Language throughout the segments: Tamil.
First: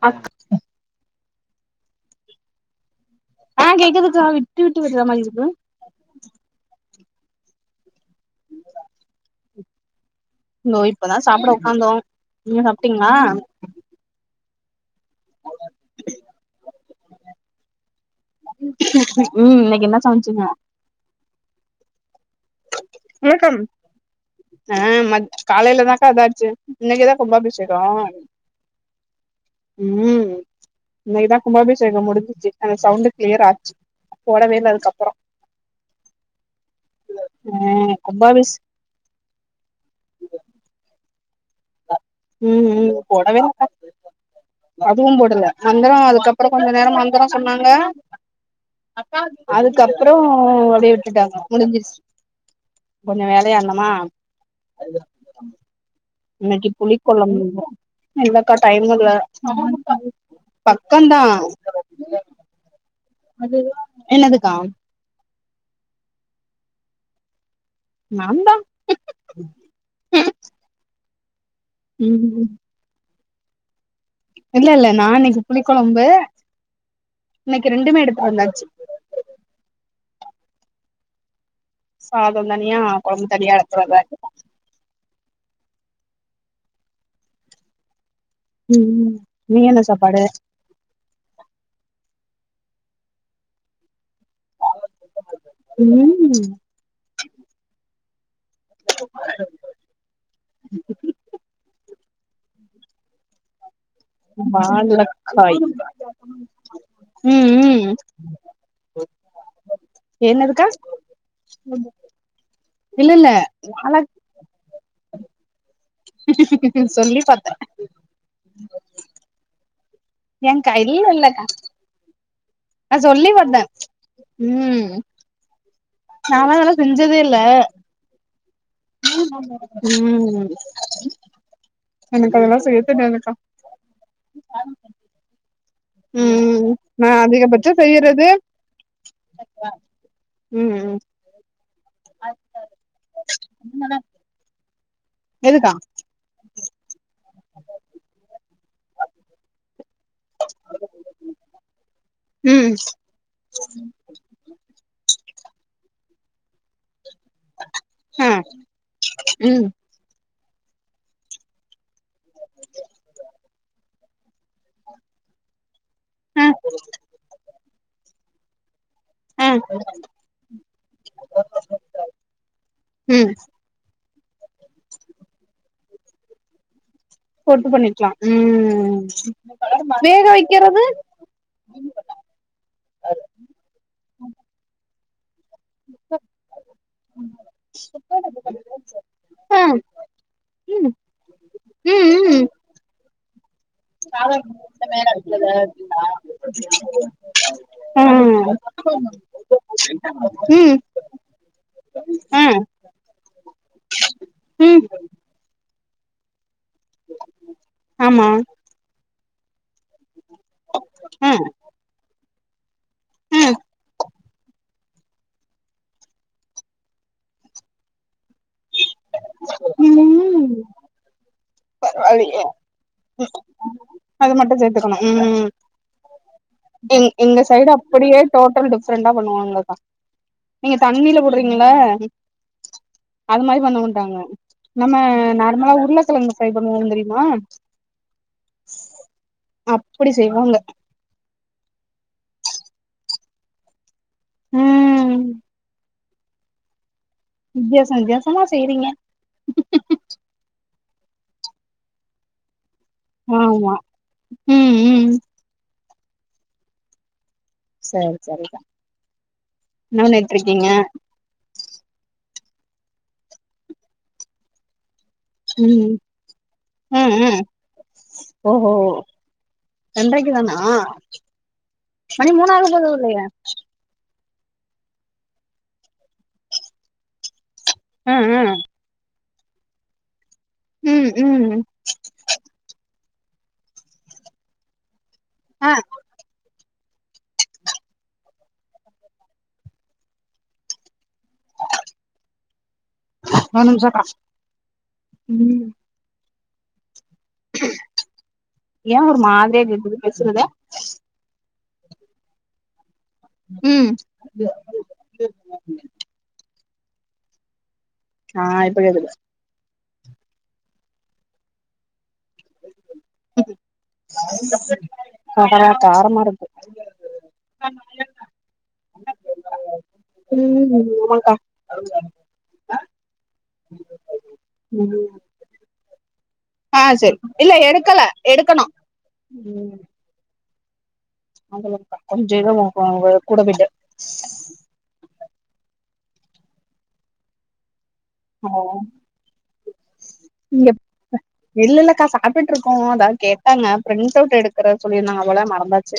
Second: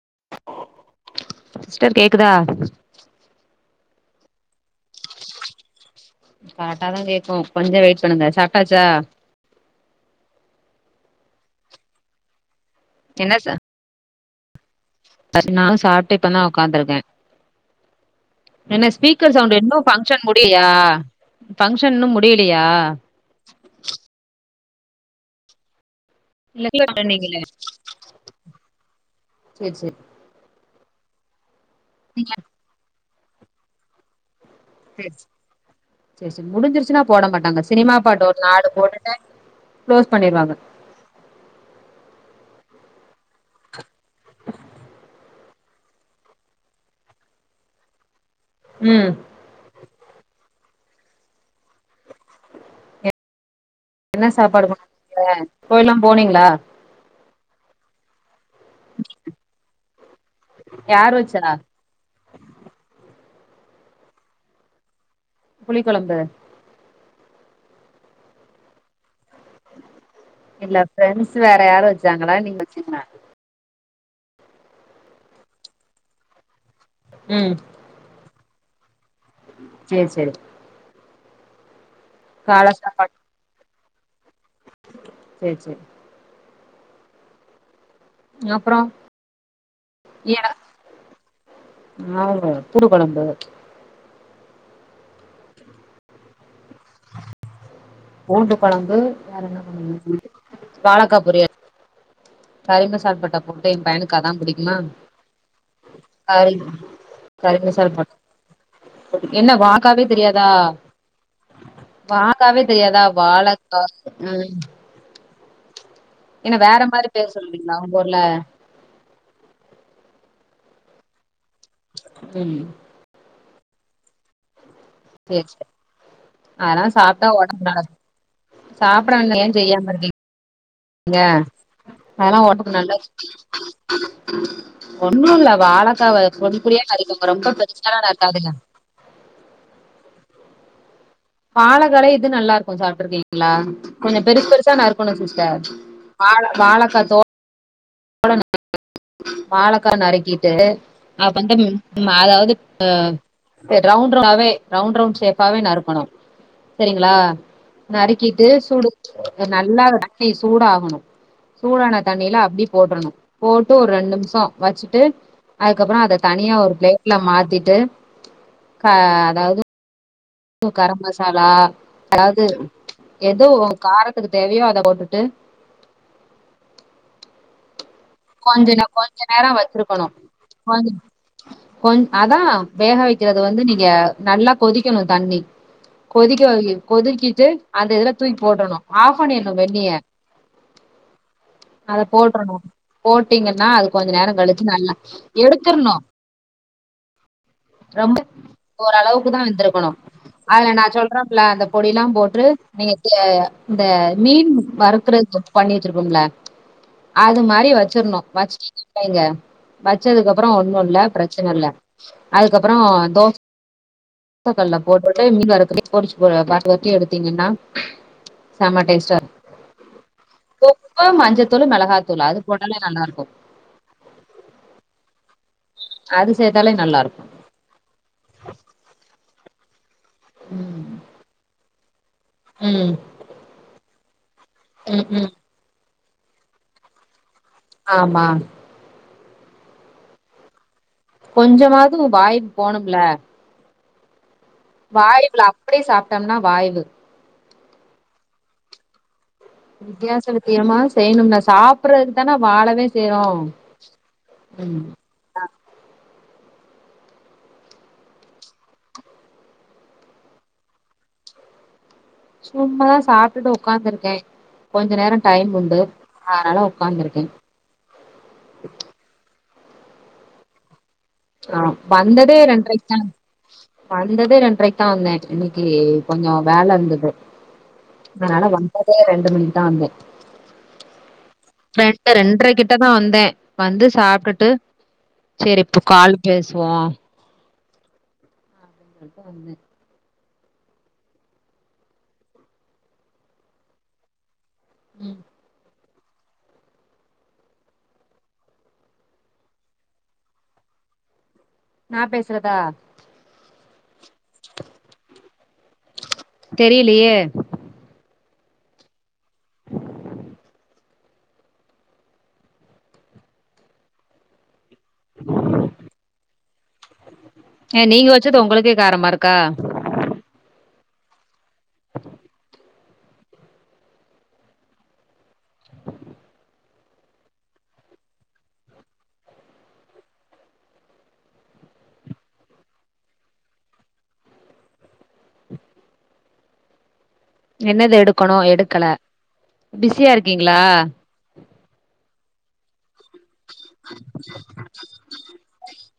அ சிஸ்டர் கேக்குதா கேக்துக்கா விட்டு விட்டு விட்டுற மாரி இருக்குல கரக்ட்டா தான் கேக்கு கொஞ்ச வெயிட் பண்ணுங்க சாப்டாச்சா நோ இப்பதா சாப்புட உக்காந்தோ நீங்க சாப்ட்டீங்களா தரி நா சாப்ட்டு இப்பநா உக்காந்துருக்கே என்ன ஸ்பீக்கர் சவுண்டு ம் இன்னும் இன்னைக்கு என்ன பஃங்க்ஷன் சமச்சீங்க முடிலையா ஆ பஃங்க்ஷன் இன்னு முடியலையா வணக்கம் ஆ ம காலைலதாங்கா இதா ச்சு இல்ல இன்னைக்குதா சொன்னீங்களே கும்பாபிஷேகம் சேரி சேரி ம் இன்னைக்குதா கும்பாபிஷேகம் முடிஞ்ச்சுச்சு அந்த சவுண்டு கிளியர் ஆச்சு போடவே இல்ல சேரி அதுக்கப்புறோ செரி செரி முடிஞ்சிருச்சுன்னா போட மாட்டாங்க ஆ சினிமா பாட்டு ஒரு கும்பாபிஷ் நாளு போட்டு ட்டு கிளோஸ் பண்ணிருவாங்க ம் ம் போடவே மாட்டா அதுவும் போடல மந்திரொ அதுக்கப்புறம் கொஞ்ச நேரம் மந்திரம் சொன்னாங்க ம் அதுக்கப்புறம் அப்டியே விட்டுட்டாங்க முடிஞ்சிருச்சு கொஞ்சம் வேலையாருந்தோமா போ எல்லாம் போனீங் இன்னைக்கு புளி கொழம்பு இல்லக்கா டைம் இல்ல பக்கம் யார் தா வச்சா என்னதுக்கா புளி கொழம்பு நான் தா இல்ல ப்ரெண்ட்ஸ் வேற யாரும் வச்சாங்களா ம் நீங்க வச்சிங்ளா இல்ல இல்ல நான் இன்னைக்கு புளி கொழம்பு ம் இன்னைக்கு ரெண்டுமே எடுத்து வந்தாச்சு சேர் சேரு சாதம் கால தனியா கொழம்பு தனியா எடுத்துறதா இரு சேர் சே அப்றம் ம் நீ என்ன சாப்பாடு யா ஆமா பூடு கொழம்பு ம் பூண்டு கொழம்பு வேற என்ன பண்ணுண வாழக்கா பொரியல் கரிமசால் பட்ட போட்டு என் பையனுக்கு அதான் பிடிக்குமா வாழக்காய் கரி ம் ம் கறிமசால் பட் என்ன வாக்காவே தெரியாதா என்னதுக்கா வாக்காவே தெரியாதா இல்ல இல்ல வாழக்கா அழ ம் என்ன வேற மாரி சொல்லி பேர் பாத்தே சொல்வீங்களா உங்க ஊர்ல எங்க்கா இல்ல இல்லக்கா ம் அ சொல்லி வந்தன் ம் சேர் சே நாலா அதெல்லா செஞ்சதே சாப்ட்டா இல்ல உடம்பு நல்லது சாப்ட்றாங்கல்ல ஏன் செய்யாம இருக்கீ ம் ங்க எனக்கு அதெல்லா உடம்புக்கு செய்ய நல்லது தெரியாதுக்கா ஒன்னும் இல்ல வாழக் காவ பொடி ம் பொடியா நா நறுக்கிகனு ரொம்ப அதிகபட்சோ பெருசா எல்லா செய்யறது நறுகாத்துங்க ம் ம் வாழகால இது நல்லா இருக்கும் சாப்ட்டுருக்கீங்களா கொஞ்சம் பெருசு பெருசா நறுக்கணும் சிஸ்டர் எதுக்கா வா வாழக்கத்தோ வாழக்கா நறுக்கிட்டு அப்பன்டு ம அதாவ்து ம் ரவுண் டாவே ரவுண்ட் ரவுண்ட் ஷேப்பாவே நறுக்கணும் செரிங்ளா ஆ நறுக்கிட்டு சூடு ஒரு ம் நல்லா வ ட்டி சூடாகணும் சூடான தண்ணியில அப்டி போட்டனு ட்டு ஒரு ரெண்டு நிமிஷொ வச்சுட்டு அதுக்கப்புறம் அத ஆ தனியா ஒரு பிளேட்ல மாத்திட்டு கா அதா ஆ உப்பு கர மசாலா அதாவது ம் எதோ காரத்துக்கு தேவையோ அத போட்டுட்டு போட்டு பண்ணிக்கலாம் கொஞ்ச ந கொஞ்ச நேரம் வச்சிருக்கணும் வைக்கிறது கொஞ்ச கொஞ் அதா வேக வைக்கிறது வந்து நீங்க நல்லா கொதிக்கணு தண்ணி கொதிக்க வை கொதிக்கிட்டு அந்த இதுல தூக்கி போட்டணும் ஆஃப் பண்ணிடணும் ஆ வெந்நிய ம் ம் அத ம் போட்றனு போட்டீங்கன்னா அ ரொம்ப ம் ஓரளவுக்கு தா வெந்திருக்கணு அதுல ம் நா சொல் அப்றோம்ப்ல அந்த பொடில்லா ஆ போட்டு நீங்க இந்த மீன் ம் வறுக்குறதுக்கு பண்ணி வச்சிருப்போம்ல அது மா ரி வச்சிர்ணு ஆமா வச் ங்க வச்சதுக்கப்றோ ஒன்னு இல்ல ஆ பிரச்சன இல்ல அதுக்கப்றோ தோ ஆ ச கல்ல போட்டுட்டு மீன் வறுக்க பொறிச்சு அ பெரட்டி பெரட்டி எடுத்தீங்கன்னா செம டேஸ்ட்டாரு ம் உப்பு மஞ்சத்தூள் மெளகாத்தூளு அது போட்டாலே நல்லாருக்கு அது மட்டு சேத்துக்கணு ம் அது சேத்தாலே நல்லா எங் இருக்கு எங்க சைடு அப்படியே டோட்டல் டிஃப்ரண்ட்டா பண்ணுவாங்க கா நீங்க ம் தண்ணில போட்றீங்கள ம் அது மாரி பண்ண மாட்டாங்க நம்ம ம் ம் நார்மலா உர்ளகெழங்கு ஃப்ரை பண்ணுவோ தெரிமா ஆமா அப்டி செய்வாங்க கொஞ்சமாவ்து வாய்வு போனும்ல ம் வாய்வுல அப்டியே சாப்ட்டம்னா வாய்வு வித்தியாச வித்தியாசமா செய்றீங்க வித்தியாச வித்தயமா செய்ணும்னா சாப்பறதுக்கு தான வாழவே செய்றோ ஆமா ம் சேரி செரி கா என்ன பண்ணிட்ருக்கீங்க சும்மாதா சாப்ட்டுட்டு ஒக்காந்துருக்கே கொஞ்ச நேரோ டைம் உண்டு ம் ஆனால ம் ஒக்காந்துருக்கே ம் ஓஹோ ரெண்றைக்கு தானா ஆ மணி வந்ததே மூணாக ரெண்றைக்கு போது தா இல்லையா வந்ததே ரெண்றைக்கு தா வந்தே இன்னக்கி கொஞ்சொ வேலருந்தது ம் அதனால வந் ததே ரெண்டு மணிக்கி தா வந்தே ம் ம் ம் ரெண்டு ரெண்றைக்கி கிட்டக்க வந்தே வந்து சாப்ட்டுட்டு செரி ஆ இப்ப கால் பேசுவோ [inaudible] வந்தே ஒர் நிம்ஷோ கா ம் ஏ ஒரு மாதிரியா கேக்குது பேசுறது நா பேசறதா ம் தெரிலியே ஆ இப்ப கேக்குது சாப்பாடு காரமாருக்கு ஏ நீங்க வச்சது ஒங்களுக்கே காரமாருக்கா ஆமாக்கா [inaudible] ஆஹ் செரி இல்ல எடுக்கல எடுக்கணும் அதுலன்ப்பா கொஞ்சொ எதோ கூட போய்ட்டு என்னது எடுக்கணு ஆ எடுக்கல பிஸியாருக்கீங்ளா இல்லல்லக்கா சாப்ட்டுட்ருக்கோ அதா கேட்டாங்க ப்ரிண்டவுட் எடுக்ற சொல்லிருந்தாங்க போல மறந்தாச்சு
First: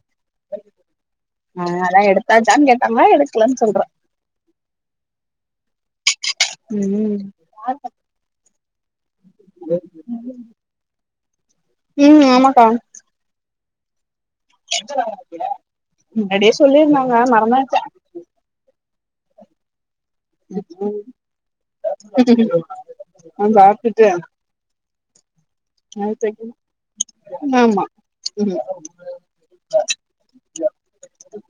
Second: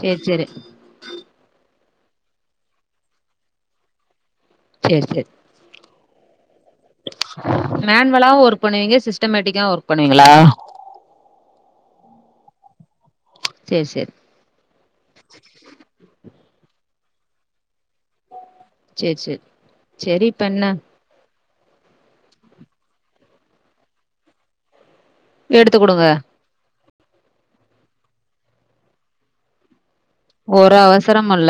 சேரி சேரி ஆ அதா‌ எடுத்தாச்சான் கேட்டாங்க எடுக்கலன் சொல்றே சேரி சேர் ம் மேன்னுவலா ஒர்க் பண்ணுவீங்க சிஸ்டமேட்டிக்கா ஒர்க் பண்ணுவீங்களா ம் ஆமாக்கா சேரி சேரி முன்னாடியே சொல்லிருந்தாங்க மறந்தாச்சே சேர் சேர் ஆ பாத்துட்ட எடுத்து குடுங்க [unintelligible] ஆமா ம் ஒரு அவசரம் அல்ல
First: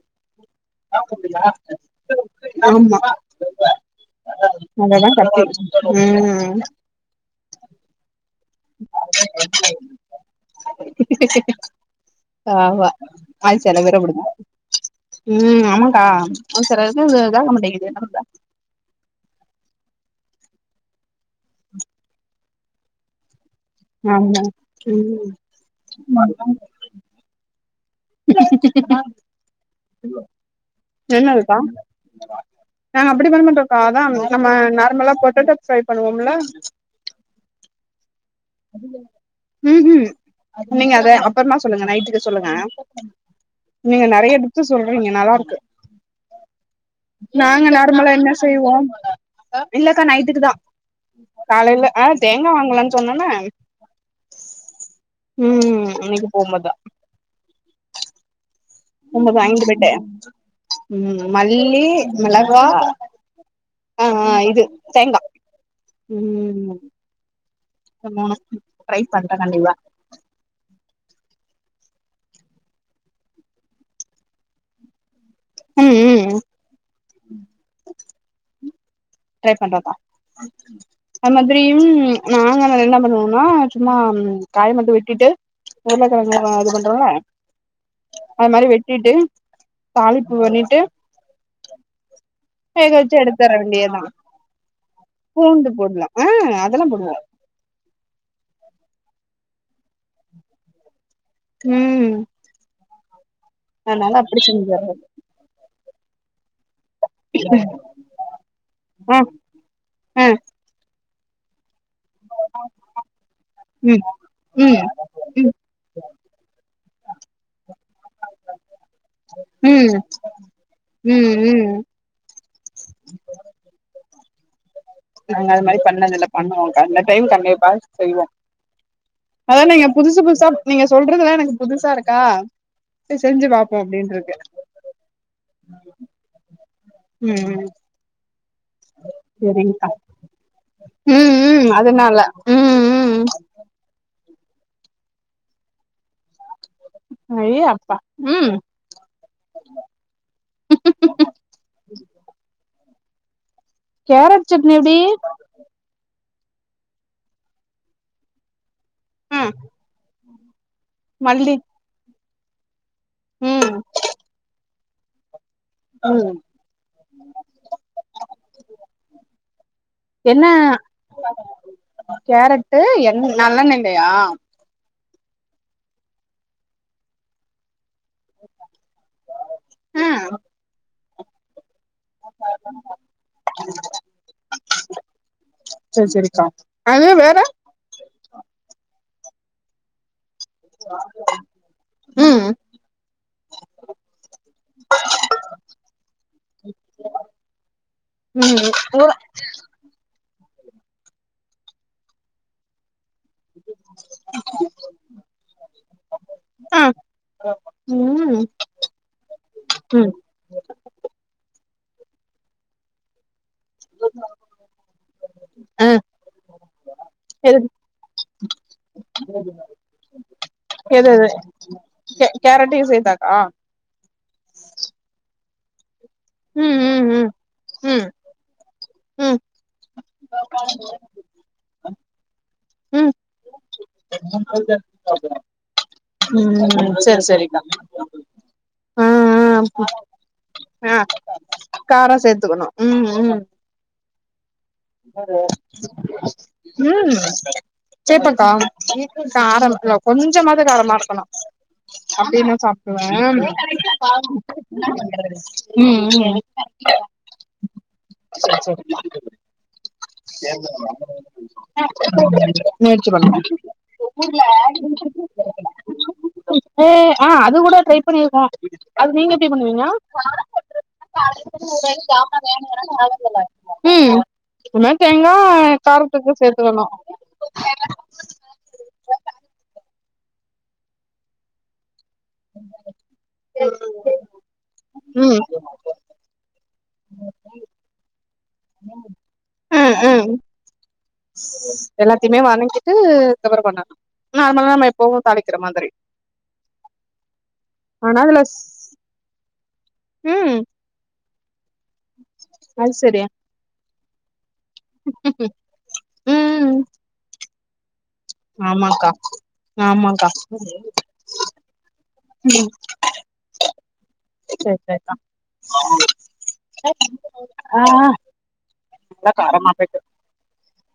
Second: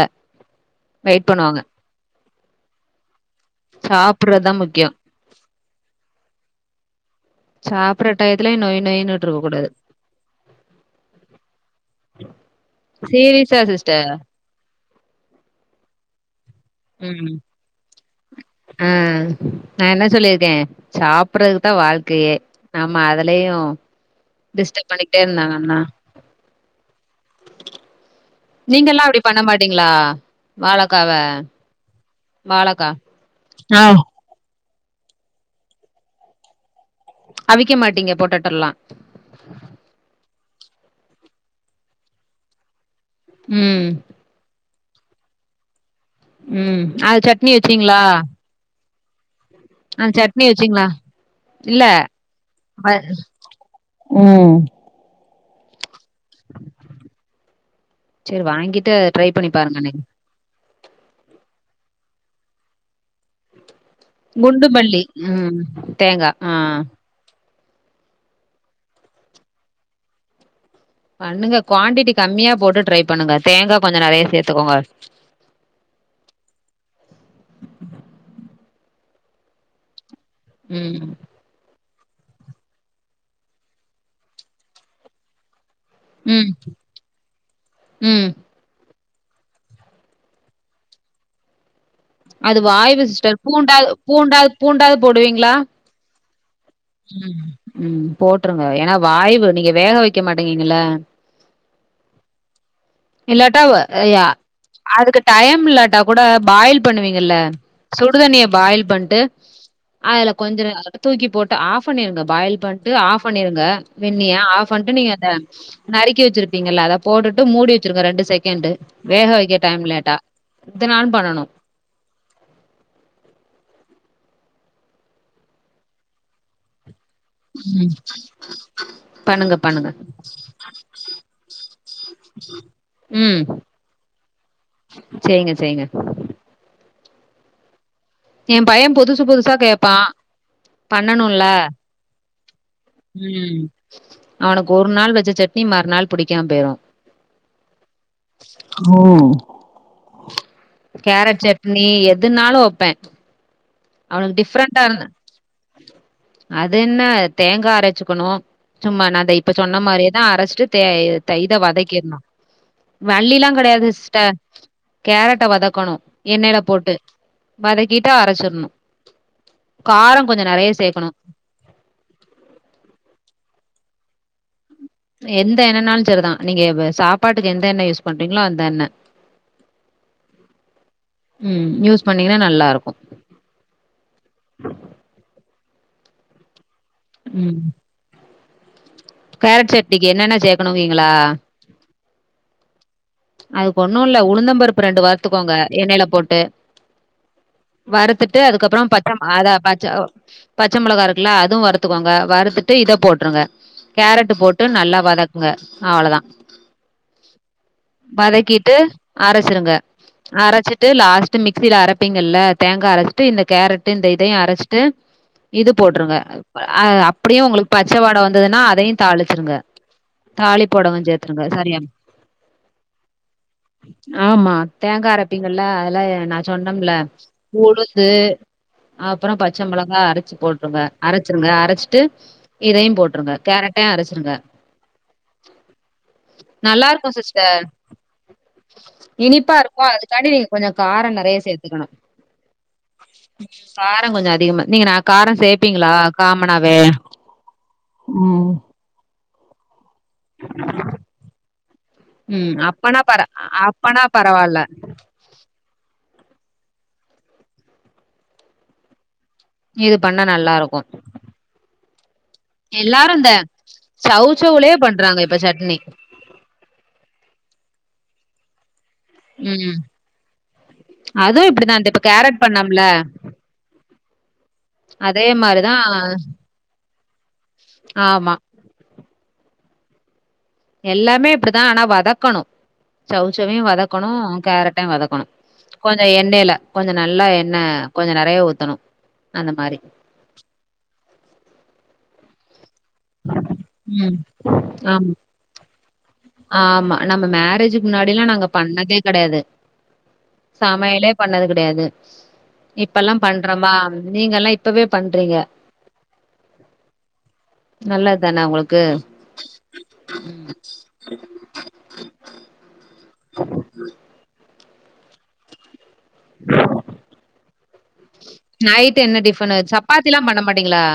ஆமா சாப்ற்றதா முக்கியம் அததா ம் சாப்பறடயத்துலையு நொய் நொய்யின்னுட்டு இருக்ககூடாது ஆமா சீரியஸா அது செலபேர் சிஸ்டர் அப்டிதா ம் ஆமாக்கா அவசர இதுக்கு இதாகமாட்டிங்குது நமக்கு ம் நான் என்ன சொல்லியிருக்கேன் சாப்பறதுக்கு தான் வாழ்க்கயே ஆமா அதுலையும் ஆமா டிஸ்டர்ப் பண்ணிட்டே ம் இருந்தாங்க எல்லா [unintelligible] நீங்கல்லாம் அப்டி பண்ண மாட்டீங்களா வாழக்காவ என்னதுக்கா வாழக்கா நாங்க அப்டி பண்ண மாட்டோக்கா ஆ அதா நம்ம நார்மலா பொட்டோடோ ஃப்ரை பண்ணுவோம்ல்ல அவிக்க மாட்டீங்க பொட்ட ஹம் ஹம் நீங்க அத அப்றமா சொல்லுங்க நைட்டுக்கு சொல்லுங்க ம் நீங்க நெறைய டிப்ஸ்ஸு சொல்றீங்க நல்லாருக்கு ம் அது சட்னி நாங்க வச்சீங்களா நார்மலா என்ன செய்வோம் இல்லக்கா ஆ நைட்டுக்கு சட்னி தான் வச்சீங்களா இல்ல காலைல ஆ தேங்காய் வ வாங்கலானு சொன்னல்ல ம் ம் அன்னைக்கு போம்போதா செரி வாங்கிட் போம்போது வாங்கிட்டு போய்ட்டு ம் மல்லி மெளகா ஆ ஆ இது குண்டு மல்லி தேங்கா ம் தேங்கா ஆ ம் இந்த மூனு டிரை பண்றே கண்டிப்பா பண்ணுங்க குவாண்ட்டிட்டி கம்மியா போட்டு டிரை பண்ணுங்க தேங்கா கொஞ்சம் நெறையா சேத்துக்கோங்க ம் ம் ட்ரை பண்றகா ம் த்ரியும் நாங்க அதுல என்னா பண்ணுவோம்னா சும்மா காய் மட்டும் வெட்டிட்டு உருளகெழங்கு ம் இது பன்றோல்ல ம் அதுமாறி வெட்டிட்டு தாளிப்பூ பண்ணிட்டு அது வேக வாய்வு வச்சு சிஸ்டர் எடுத்துற பூண்டாவது வேண்டியதுதா பூண்டாவது பூண்டாவது போடுவீங்களா பூண்டு போடலா ஆ அதெல்லா போடுவோ ம் போட்ருங்க ஏன்னா வாய்வு நீங்க வேக வைக்க மாட்டீங்கல்ல ம் இல்லாட்டா அதனால ஐயா அப்டி செஞ்சர்றது அதுக்கு டைம் இல்லாட்டா கூட பாயில் பண்ணுவீங்கல்ல சுடுதண்ணிய பாயில் பண்ணிட்டு ஆ ஆ அதுல கொஞ்சம் தூக்கி போட்டு ஆஃப் பண்ணிருங்க பாயில் பண்ணிட்டு ஆஃப் பண்ணிருங்க ம் வெண்ணிய ஆஃப் ம் பண்ணிட்டு ம் நீங்க அத நறுக்கி வச்சிருப்பீங்கல்ல அத போட்டுட்டு மூடி வச்சுருங்க ரெண்டு செகண்ட் வேக வைக்க டைம் ம் இல்லாட்டா இதனாலும் ம் பண்ணனும் ம் நாங்க அது மாரி பண்ணதுதில்ல பண்ணுவோம் கா செய்வோம் கண்டிப்பாக ம். செய்வோம் பண்ணுங்க அதான் நீங்க பண்ணுங்க. புதுசு புதுசா நீங்க சொல்றதுல எனக்கு புதுசா இருக்கா செர் ம். செஞ்சு பாப்போம் அப்பிடின்றுக்கே செய்ங்க செய்ங்க ம் ம் ஏ பைய புதுசு புதுசா செரிங்க்கா கேப்பா ம் பண்ணணுல்ல ம் அதனால ம் ம் அவனுக்கு ஒரு நாள் வச்ச சட்னி மற்நாள் புடிக்காம பேய்ரு ஐய அப்பா ம் கேரட் சட்னி எதுனாலு வெப்பே அவனுக்கு கேரட் சட்னி எப்டி டிஃப்ரெண்டாருந்த அதென்ன தேங்காய் அரைச்சுக்கணு சும்மா ந தே இப்ப ம் சொன்ன மாதிரியேதா அரச்சாட்டு தே தை மல்லி இத வதைக்கிடணு வள்ளிலா ம் கெடையாது சிஸ்டர் கேரட்ட வதக் கணு ம் எண்ணெயில போட்டு வதக்கிட்டா அரைச்சிர்ணு என்ன சேக்கணு கேரட்டு் என் நல்லெண்ய்லயா எந்த என்னென்னாலு செரிதா நீங்க சாப்பாட்டுக்கு எந்த என்ன யூஸ் பண்றீங்களா அந்த என்ன ம் ம் யூஸ் பண்ணீங்கன்னா நல்லாருக்கு செரி செரிக்கா அது வேற ம் கேரட் சடனிக்கு என்னென்ன சேக்கணு வீங்களா ம் அதுக்கு ஒண்ணுல்ல உளுந்தம்பருப்பு ரெண்டு வரத்துக்கோங்க எண்ணெயில போட்டு வறுத்துட்டு ம் அதுக்கப்புறோ பச்சை அத பச்ச பச்ச மொளகா இருக்குள்ள அது வறுத்துக்கோங்க வறுத்துட்டு இத போட்டுருங்க கேரட் போட்டு நல்லா வதக்குங்க அவ்ளோதா ஆ வதக்கிட்டு அரைச்சிருங்க ம் அரைச்சிட்டு லாஸ்ட் மிக்சியில அரைப்பிங்கல்ல தேங்காய் அரைச்சிட்டு இந்த கேரட்டு் இந்த இதையு அரைச்சிட்டு இது ஆ போட்டருங்க அப்டியு எது உங்களுக்கு பச்ச வாட வந்ததுன்னா அதையு தாளிச்சுருங்க தாளி போடவ எது எது சேத்துருங்க சரியம் கே கேரட்டையு சேத்தாக்கா ஆமா தேங்காய் அரைப்பீங்கல்ல அதெல்லா நா ம் சொன்னேம்ல ம் ம் ம் உளுந்து அப்புறோ ம் பச்ச மொளகா அரைச்சு போட்டுருங்க அரைச் சுறுங்க அரைச்சிட்டு இதையு ம் போட்டுருங்க கேரட்ட அரைச்சி ம் நல்லாருக்கும் சரி சரிக்கா சிஸ்டர் ஆ இனிப்பாருக்கு அதுக்காண்டி நீங்க கொஞ்சோ ஆ காரோ நெறைய சேத்து காரோ சேத்துக்கணு ம் ம் காரோ கொஞ்சோ அதிகமா நீங்க நா காரோ சேரப்பீங்ளா காமனாவே ம் எனக்கு சாரமத்துல்ல கொஞ்சமாது காரமாருக்கணு ம் அப்டியனா அப்பனா சாப்டுவே பர அப்பனா பரவால்ல ம் ம் செரி செரி இது பண்ணா நல்லா இருக்கு முயற்ச்சி பண்றே சவுச்சவுளயே பண்றாங்க இப்ப சட்னி இப்ப ஆ அது கூட ட்ரை பண்ணிருக்கோ அது நீங்க எப்டி ம் பண்ணுவீங்க அதுவு இப்டிதா இந்த இப்ப கேரட் பண்ணம்ல ம் சும்மா அதே தேங்கா மாரிதா காரத்துக்கு சேத்துக்கணு ஆமா எல்லாமே அப்படிதா ஆனா வா தக்கணு சௌச்சவையு வதக்கணு கேரட்டையு வதக்கணு ம் கொஞ்சோ எண்ணெயில கொஞ்சோ நல்லா எண்ணெய் கொஞ்சோ நறையா ஊத்தணு அந்த மாரி ம் ம் எல்லாத்தையுமே வதக் கிட்டு [unintelligible] பண்ணணு ம் நார்மலா நம்ம ஆமா எப்பவு தாளிக்கிற மாதிரி ஆமா நம்ம மேரேஜக்கு ஆனா முன்னாடியேல்லா அதுல நாங்க பண்ணதே கெடையாது ம் சமையலே பண்ணது கிடையாது அது இப்பெ எல்லா சரி பண்றவா நீங்க எல்லா இப்பவே பண்றீங்க உம் நல்லது தான உங்களுக்கு ஆமாக்கா ஆமாக்கா ம் சேரி சேரிதா ஆஹ் நைட் என்ன டிஃபன்னு சப்பாத்திலா பண்ண மாட்டீங்களா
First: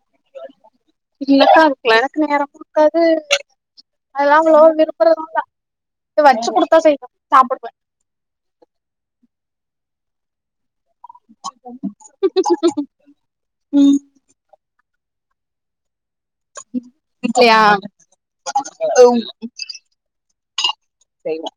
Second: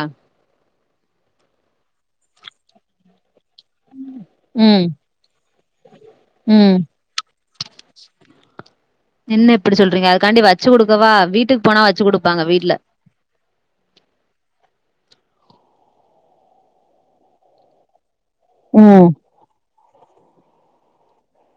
இல்லக்கா அந்த அளவுக்கு நேரமு இருக்காது அதல அவங்களோட ம் விருப்புறதொங்க அத வச்சு ம் கொடுத்தா செய்வ சாப்பிடுவே என்ன இப்டி சொல்றீங்க அதுக்காண்டி வச்சு கொடுக்கவா வீட்டுக்கு போனா வச்சு கொடுப்பாங்க வீட்டுல இப்பய ம் செய்வோ